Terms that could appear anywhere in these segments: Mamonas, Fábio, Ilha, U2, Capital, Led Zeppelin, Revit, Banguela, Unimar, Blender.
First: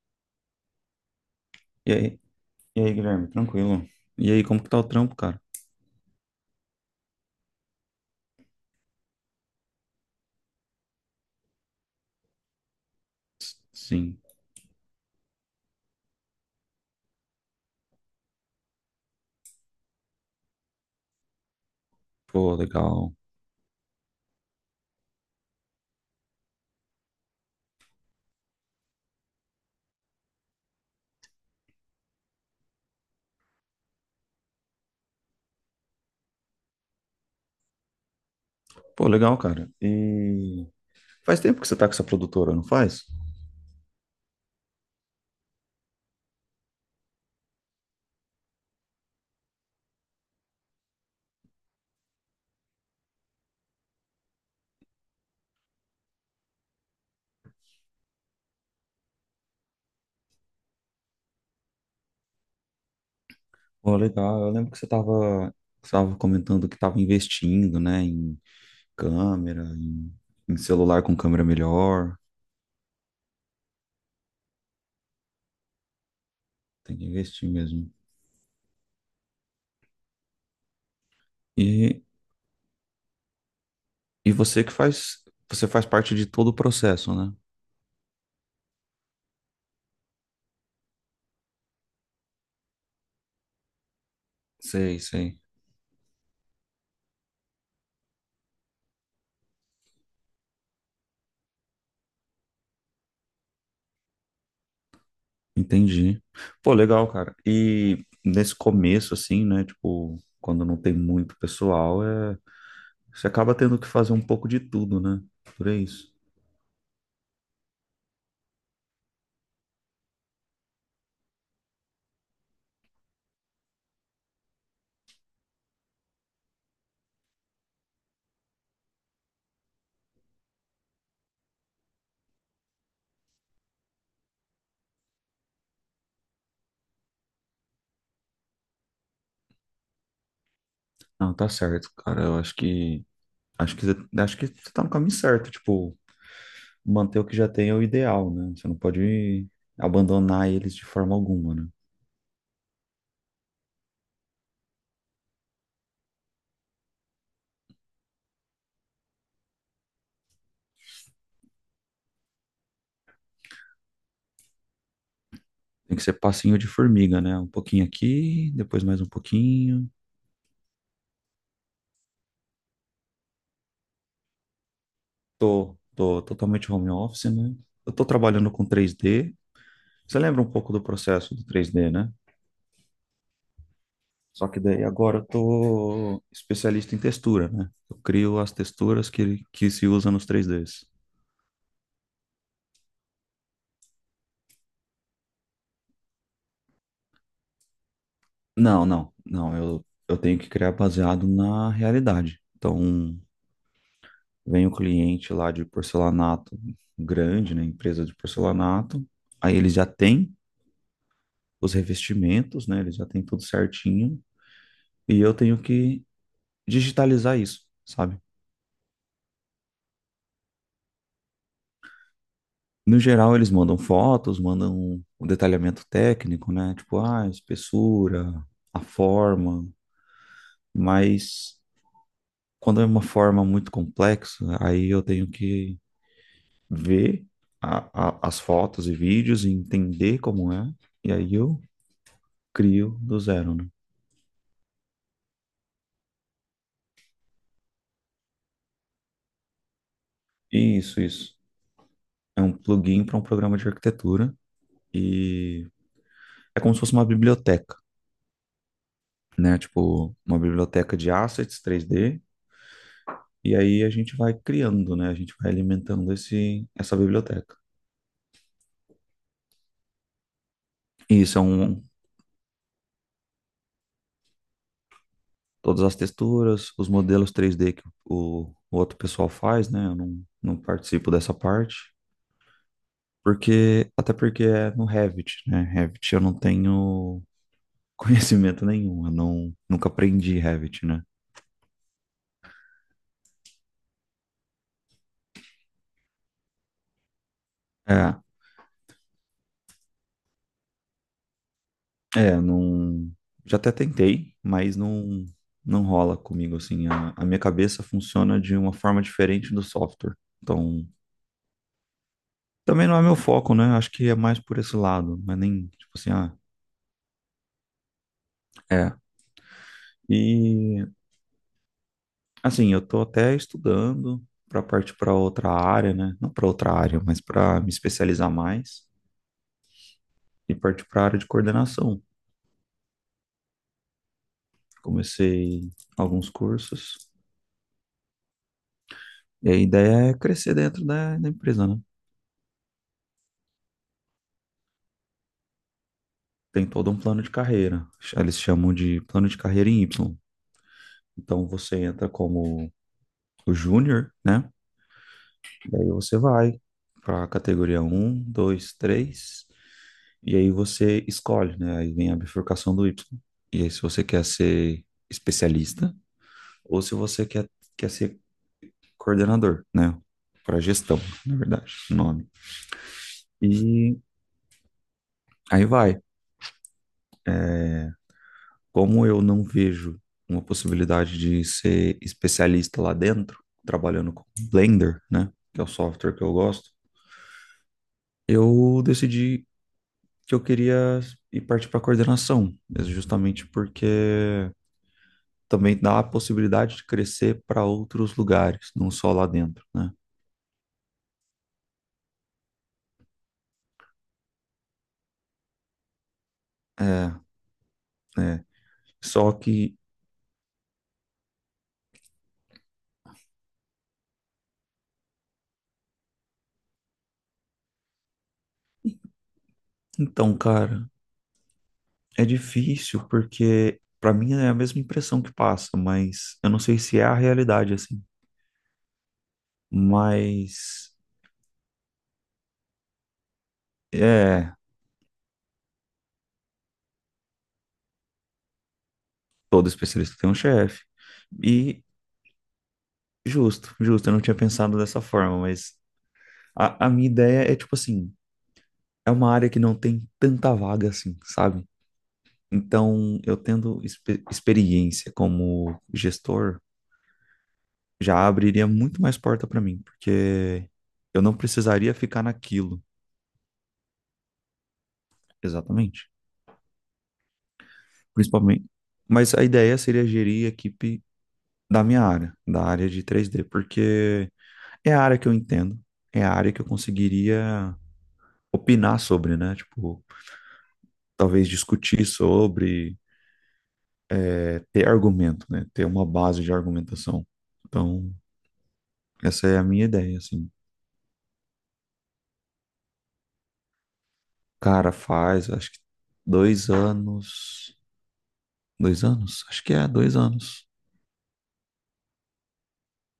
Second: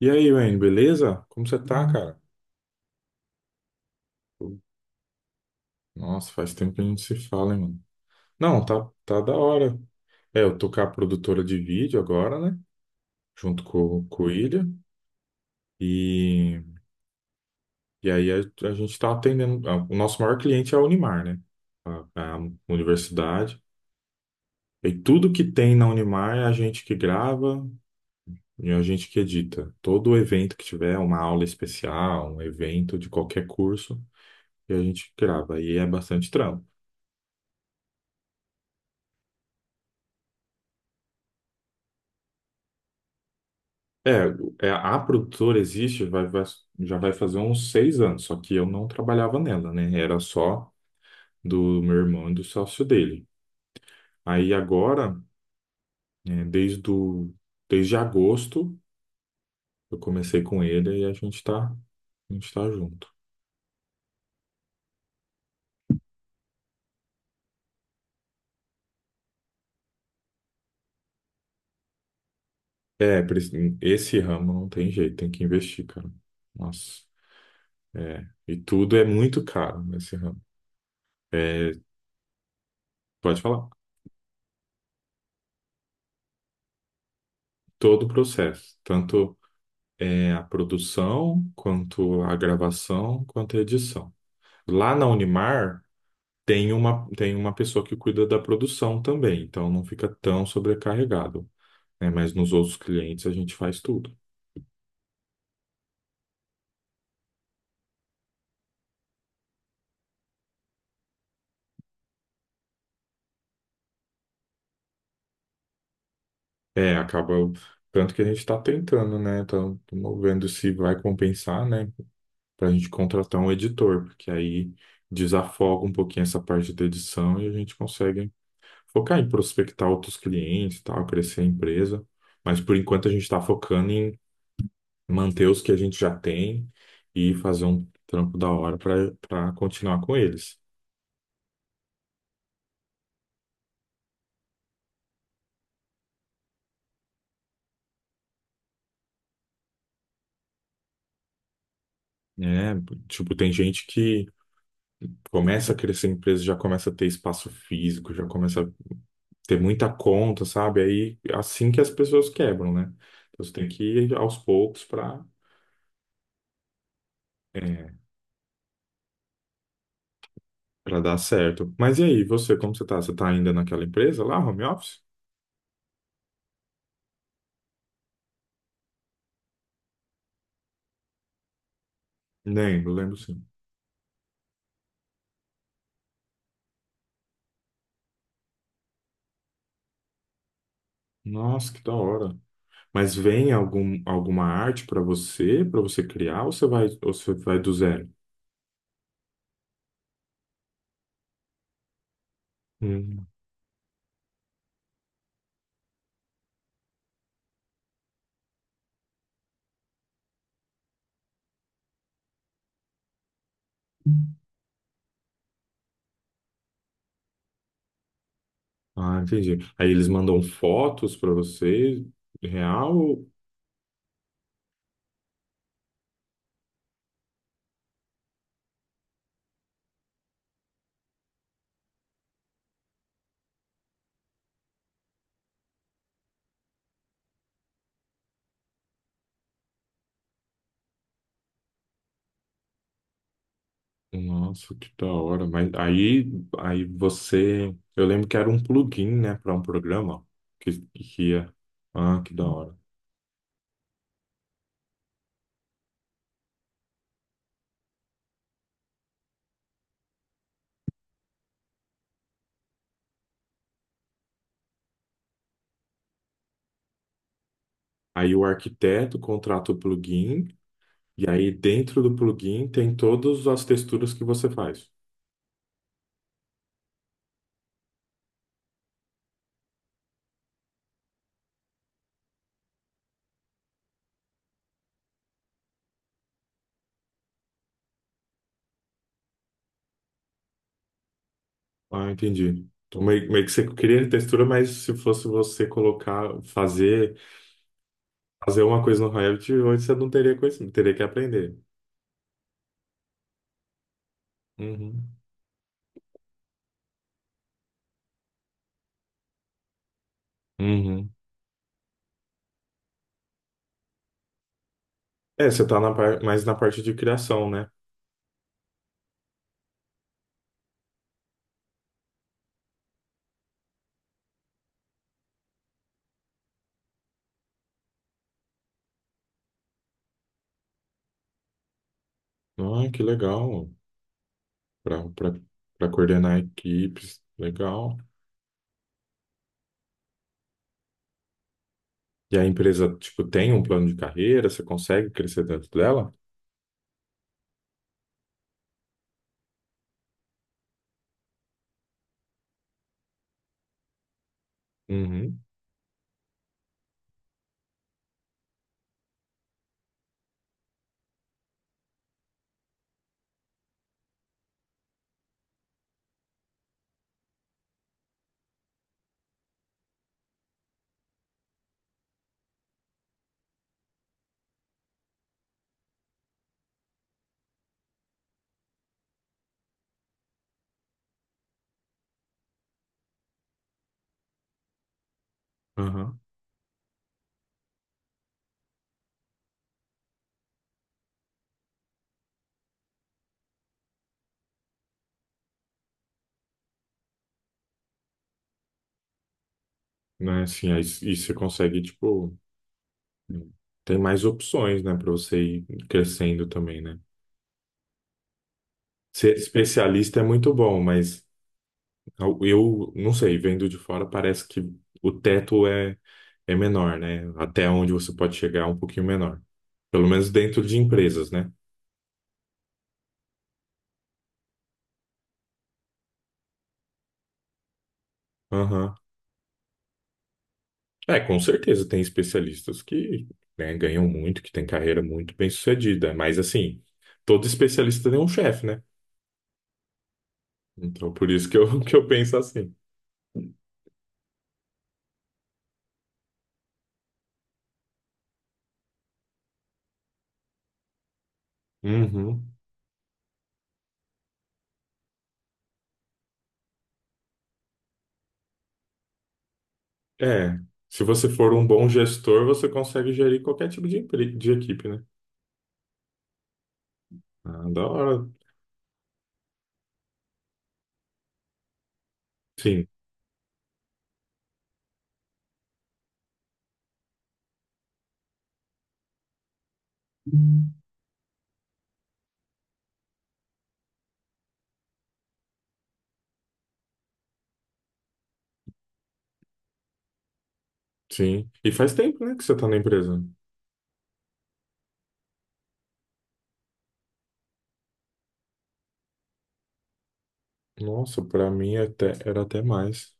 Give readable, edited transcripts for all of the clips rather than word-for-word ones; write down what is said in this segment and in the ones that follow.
E aí, Wayne, beleza? Como você tá, E cara? aí, Guilherme, tranquilo? E aí, como que tá o trampo, cara? Nossa, faz tempo que a gente se fala, hein, mano? Não, tá da hora. É, eu tô com a produtora de vídeo agora, né? Junto com, Sim. com o Ilha. E, e aí a gente tá atendendo. O nosso maior cliente é a Unimar, né? A Pô, legal. universidade. E tudo que tem na Unimar é a gente que grava e a gente que edita. Todo evento que tiver, uma aula especial, um evento de qualquer curso, e a gente grava. E é bastante trampo. Pô, legal, cara. E faz tempo que você tá com essa produtora, não faz? A produtora existe, já vai fazer uns 6 anos, só que eu não trabalhava nela, né? Era só do meu irmão e do sócio dele. Aí agora, é, desde, o, desde agosto, eu comecei com ele e a gente tá junto. Pô, legal. Eu lembro que você tava comentando que tava investindo, né, em câmera, em celular com câmera melhor. É, esse ramo não tem jeito, tem que investir, cara. Tem Nossa, que investir mesmo. é. E tudo é muito caro nesse ramo. É, E, pode falar, e você faz parte de todo o processo, né? todo o processo, tanto. É, a produção, quanto a gravação, quanto a edição. Lá Sei, na sei. Unimar tem uma pessoa que cuida da produção também, então não fica tão sobrecarregado, né? Mas nos outros clientes a gente faz tudo. Entendi. Pô, legal, cara. E nesse começo, assim, né? Tipo, quando não tem muito pessoal, você acaba tendo que fazer um pouco de tudo, né? Por isso. É, acaba tanto que a gente está tentando, né? Estamos vendo se vai compensar, né? Para a gente contratar um editor, porque aí desafoga um pouquinho essa parte da edição e a gente consegue focar em prospectar outros clientes, e tal, crescer a empresa, mas por enquanto a gente está focando em manter os que a gente já tem e fazer um trampo da hora para continuar com eles. Não, tá certo, cara. Eu acho que. Acho que, acho que você tá no caminho certo. Tipo, manter o que já tem é o ideal, né? Você não pode abandonar eles de forma alguma, né? Né? Tipo, tem gente que começa a crescer a empresa, já começa a ter espaço físico, já começa a ter muita conta, sabe? Aí assim que as pessoas quebram, né? Então você tem que ir aos poucos para Tem que ser passinho de formiga, né? Um pouquinho aqui, depois mais um pouquinho. para dar certo. Mas e aí, você, como você tá? Você tá ainda naquela empresa lá, home office? Tô, tô totalmente home office, né? Eu tô trabalhando com 3D. Você lembra um pouco do processo do 3D, né? Lembro, lembro sim. Só que daí agora eu tô especialista em textura, né? Eu crio as texturas que se usa nos 3Ds. Nossa, que da hora. Mas vem alguma arte para você criar, ou você vai do zero? Não, não, não. Eu tenho que criar baseado na realidade. Então, Hum. vem o cliente lá de porcelanato grande, né? Empresa de porcelanato. Aí eles já têm os revestimentos, né? Eles já têm tudo certinho. E eu tenho que digitalizar isso, sabe? Ah, entendi. Aí eles mandam fotos para você, No real? geral, eles mandam fotos, mandam o detalhamento técnico, né? Tipo, ah, espessura, a forma, mas quando é uma forma muito complexa, aí eu tenho que ver as fotos e vídeos e entender como é, e aí eu crio do zero, né? Nossa, que da hora. Mas aí você. Eu lembro que era um plugin, né, para um programa que, Isso, que isso. ia. Ah, que É da um hora. plugin para um programa de arquitetura e é como se fosse uma biblioteca, né? Tipo, uma biblioteca de assets 3D. E aí a gente vai criando, né? A gente vai alimentando essa biblioteca. Aí o arquiteto contrata o plugin, E e aí são dentro do plugin tem todas as texturas que você faz. todas as texturas, os modelos 3D que o outro pessoal faz, né? Eu não participo dessa parte, porque até porque é no Revit, né? Revit eu não tenho conhecimento nenhum, eu não, nunca aprendi Revit, né? Ah, entendi. Então, meio que você queria textura, mas se fosse você colocar, fazer, É, fazer uma coisa no Revit, hoje você não teria conhecimento, teria que aprender. Não, já até tentei, mas Uhum. não, não rola comigo assim. A minha cabeça funciona de uma forma diferente do software. Então, Uhum. também não é meu foco, né? Acho que é mais por esse lado, mas É, você nem, tá tipo assim, ah, mais na parte de criação, né? é. E, assim, eu tô até estudando para partir para outra área, né? Não para outra área, mas para me especializar mais e partir para a área de coordenação. Ah, que legal. Pra, pra, Comecei pra alguns coordenar cursos equipes, legal. e a ideia é crescer dentro da empresa, né? E a empresa, tipo, tem um plano de carreira, você consegue crescer dentro dela? Tem todo um plano de carreira. Eles chamam de plano de carreira em Y. Então, você entra como o júnior, né? Uhum. Daí você vai para a categoria um, dois, três. E aí você escolhe, né? Aí vem a bifurcação do Y. E aí se você quer ser especialista ou se você quer, quer ser coordenador, né? Para gestão, na verdade, o nome. E aí vai. Como eu não vejo uma possibilidade de ser especialista lá dentro, trabalhando com Blender, né? Que é o software Aham. que eu gosto, eu decidi que eu queria ir partir para coordenação, justamente porque também dá a possibilidade de crescer para outros lugares, não só lá dentro, né? Né, assim, aí, e você consegue, tipo, tem mais opções, né, pra você ir crescendo também, né? É, é. Só Ser que, especialista é muito bom, mas eu não sei, vendo de fora parece que o teto é menor, né? Até onde você pode chegar é um pouquinho menor. Pelo menos então, dentro de cara, empresas, né? é difícil porque para mim é a mesma impressão que passa, mas eu não sei se é a realidade assim. Aham. Mas É, com certeza tem especialistas que, né, ganham muito, que é, têm carreira muito bem-sucedida, mas assim, todo especialista tem um chefe, né? todo especialista tem um chefe. Então por isso que eu, E que eu penso assim. justo, justo, eu não tinha pensado dessa forma, mas a minha ideia é tipo assim, é uma área que não tem tanta vaga assim, sabe? Uhum. Então, eu tendo experiência como gestor, já abriria muito mais porta para mim, É, porque se eu você não for um bom precisaria ficar gestor, você naquilo, consegue gerir qualquer tipo de equipe, né? exatamente. Ah, da hora. Principalmente. Mas a ideia seria gerir a equipe da minha área, da Sim. área de 3D, porque é a área que eu entendo, é a área que eu conseguiria opinar sobre, né? Tipo, talvez discutir sobre, é, ter argumento, né? Ter uma base de argumentação. Então, essa é a minha ideia, assim. Sim. E faz tempo, né, que você tá na empresa. Cara, faz, acho que 2 anos. 2 anos? Acho que é, 2 anos. Nossa, pra mim até, era até mais.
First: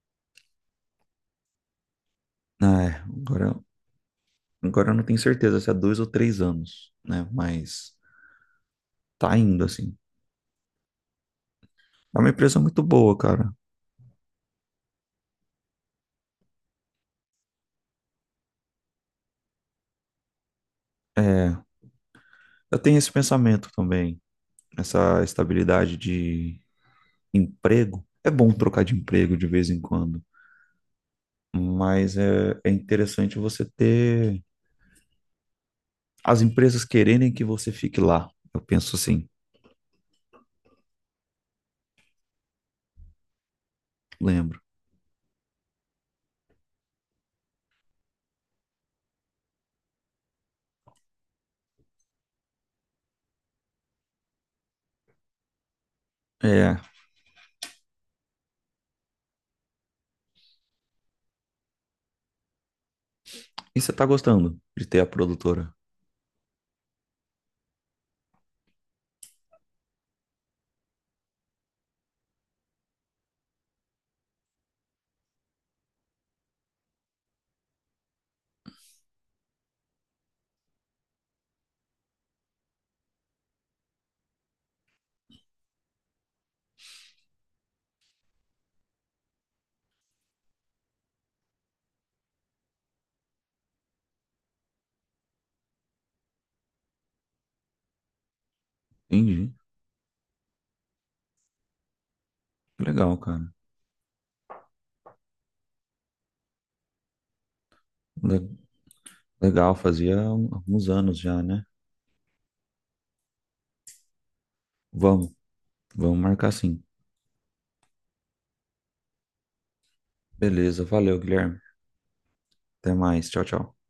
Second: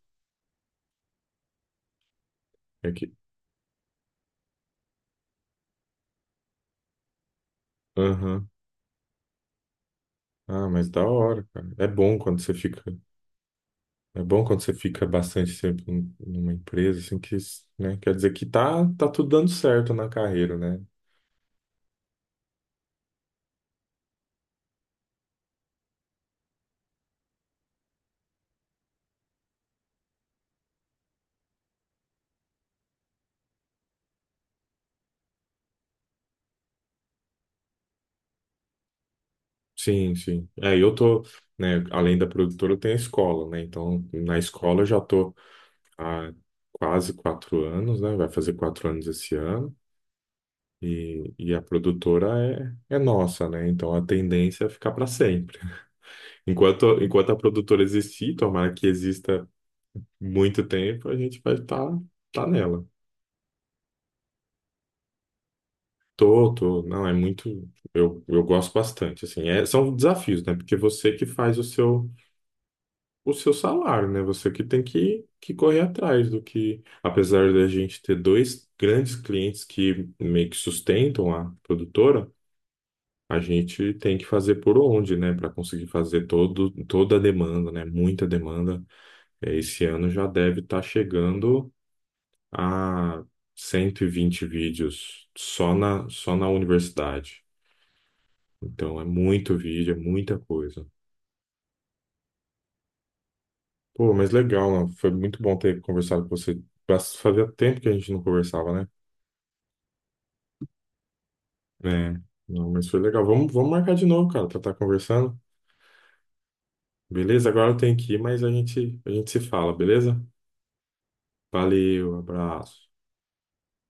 Ah, É é, que... agora, agora eu não tenho certeza se é 2 ou 3 anos, né? Mas Aham. tá indo, assim. Ah, mas da hora, cara. É bom É uma quando você empresa muito fica... boa, cara. É bom quando você fica bastante tempo numa empresa, assim, que, né, quer dizer que tá tudo dando certo na carreira, né? É, eu tenho esse pensamento também, essa estabilidade de emprego. É bom trocar de emprego de vez em quando, mas é interessante você ter as empresas quererem que você fique lá. Eu penso assim, Sim, sim. É, eu tô, né, além da produtora, eu tenho a escola, né? Então, na lembro. escola eu já tô há quase 4 anos, né? Vai fazer 4 anos esse ano. E a produtora é nossa, né? Então a tendência é ficar para sempre. É, Enquanto a produtora existir, tomara que exista muito tempo, a gente vai tá nela. e você tá gostando de ter a produtora? Tô, tô, não, é muito. Eu gosto bastante, assim. É, são desafios, né? Porque você que faz o seu salário, né? Você que tem que correr atrás do que. Apesar da gente ter dois grandes clientes que meio que sustentam a produtora. A gente tem que fazer por onde, né, para conseguir fazer todo, toda a demanda, né, muita demanda. É, esse ano já deve estar chegando a 120 vídeos só na universidade. Então é Entendi. muito vídeo, é muita coisa. Que legal, cara. Pô, mas legal, né? Foi muito bom ter conversado com você. Fazia tempo que a gente não Le- conversava, né? Legal, fazia alguns anos já, né? É, não, mas foi legal. Vamos marcar de novo, cara, pra estar Vamos, conversando. vamos marcar sim. Beleza? Agora eu tenho que ir, mas a gente se fala, beleza? Beleza, valeu, Guilherme. Valeu, abraço. Até mais. Tchau, tchau.